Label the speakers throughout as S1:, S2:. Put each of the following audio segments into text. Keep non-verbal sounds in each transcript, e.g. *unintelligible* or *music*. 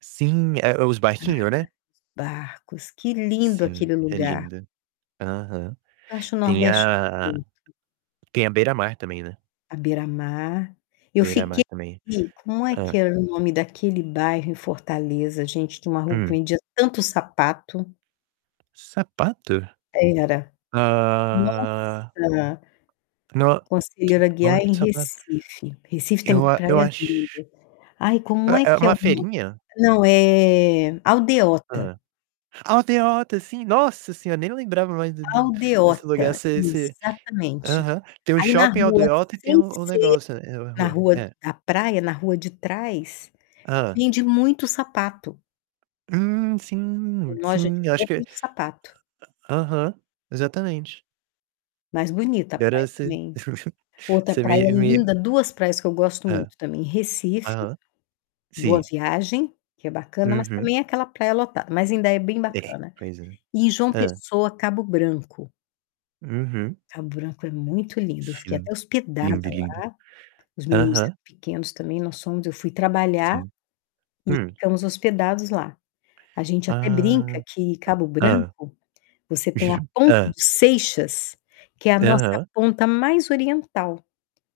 S1: Sim, é os barquinho, né?
S2: *unintelligible* barcos, que lindo
S1: Sim,
S2: aquele
S1: é
S2: lugar.
S1: lindo. Aham.
S2: Eu acho o
S1: Tem
S2: Nordeste
S1: a a
S2: muito bonito.
S1: tem a Beira-Mar também, né.
S2: À beira-mar. Eu fiquei
S1: Beira-Mar também.
S2: como é que
S1: Hã.
S2: era o nome daquele bairro em Fortaleza, gente, que uma rua que
S1: Hum.
S2: vendia tanto sapato.
S1: Sapato?
S2: Era.
S1: Ah.
S2: Nossa!
S1: N
S2: Conselheiro
S1: não
S2: Aguiar
S1: lembro
S2: em
S1: de sapa
S2: Recife. Recife tem
S1: Eu a eu
S2: praias
S1: acho
S2: lindas. Ai, como é
S1: É é
S2: que é
S1: uma
S2: o nome?
S1: feirinha?
S2: Não, eh, Aldeota.
S1: Hã. Aldeota, sim, nossa senhora, nem lembrava mais do do desse lugar.
S2: Aldeota,
S1: Esse esse
S2: exatamente.
S1: aham. Tem o
S2: Aí na
S1: shopping
S2: rua,
S1: Aldeota e tem
S2: sem
S1: o o
S2: ser
S1: negócio, eh-eh,
S2: na
S1: rua.
S2: rua
S1: É.
S2: da praia, na rua de trás,
S1: Hã.
S2: vende muito sapato.
S1: Hum, sim,
S2: Tem loja
S1: sim.
S2: de
S1: Eu acho
S2: roupa
S1: que
S2: e de sapato.
S1: a aham, exatamente.
S2: Mas bonita a
S1: Agora
S2: praia
S1: você
S2: também.
S1: *chuckles*
S2: Outra
S1: você
S2: praia
S1: me me
S2: linda, 2 praias que eu gosto
S1: Hã.
S2: muito também: Recife,
S1: Aham.
S2: Boa
S1: Sim.
S2: Viagem, que é bacana, mas
S1: Uhum.
S2: também é aquela praia lotada, mas ainda é bem
S1: É,
S2: bacana.
S1: pois é.
S2: E João
S1: Hã.
S2: Pessoa, Cabo Branco.
S1: Uhum.
S2: Cabo Branco é muito lindo, eu fiquei
S1: Sim,
S2: até hospedada
S1: lindo,
S2: lá,
S1: lindo.
S2: os meninos eram
S1: Aham.
S2: pequenos também. Nós fomos, eu fui trabalhar
S1: Sim.
S2: e
S1: Hum.
S2: ficamos hospedados lá. A gente até brinca
S1: Ah.
S2: que Cabo
S1: Hã.
S2: Branco, você tem a
S1: *chuckles*
S2: Ponta do
S1: Hã.
S2: Seixas, que é a nossa
S1: Aham.
S2: ponta mais oriental.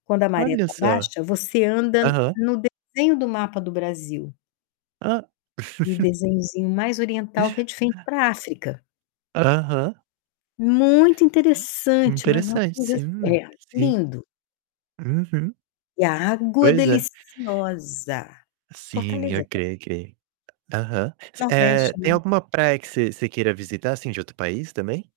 S2: Quando a maré
S1: Olha
S2: tá
S1: só.
S2: baixa, você anda
S1: Aham.
S2: no desenho do mapa do Brasil.
S1: Ah.
S2: E o
S1: *chuckles*
S2: desenhozinho mais oriental que é de frente pra África.
S1: Aham.
S2: Muito interessante, mas uma
S1: Interessante,
S2: coisa assim
S1: sim,
S2: É,
S1: sim.
S2: lindo.
S1: Uhum.
S2: E a água
S1: Pois é.
S2: deliciosa.
S1: Sim,
S2: Fortaleza também.
S1: ok, ok. Aham. Você
S2: Nordeste
S1: eh,
S2: é
S1: tem
S2: lindo.
S1: alguma praia que você você queira visitar, assim, de outro país também?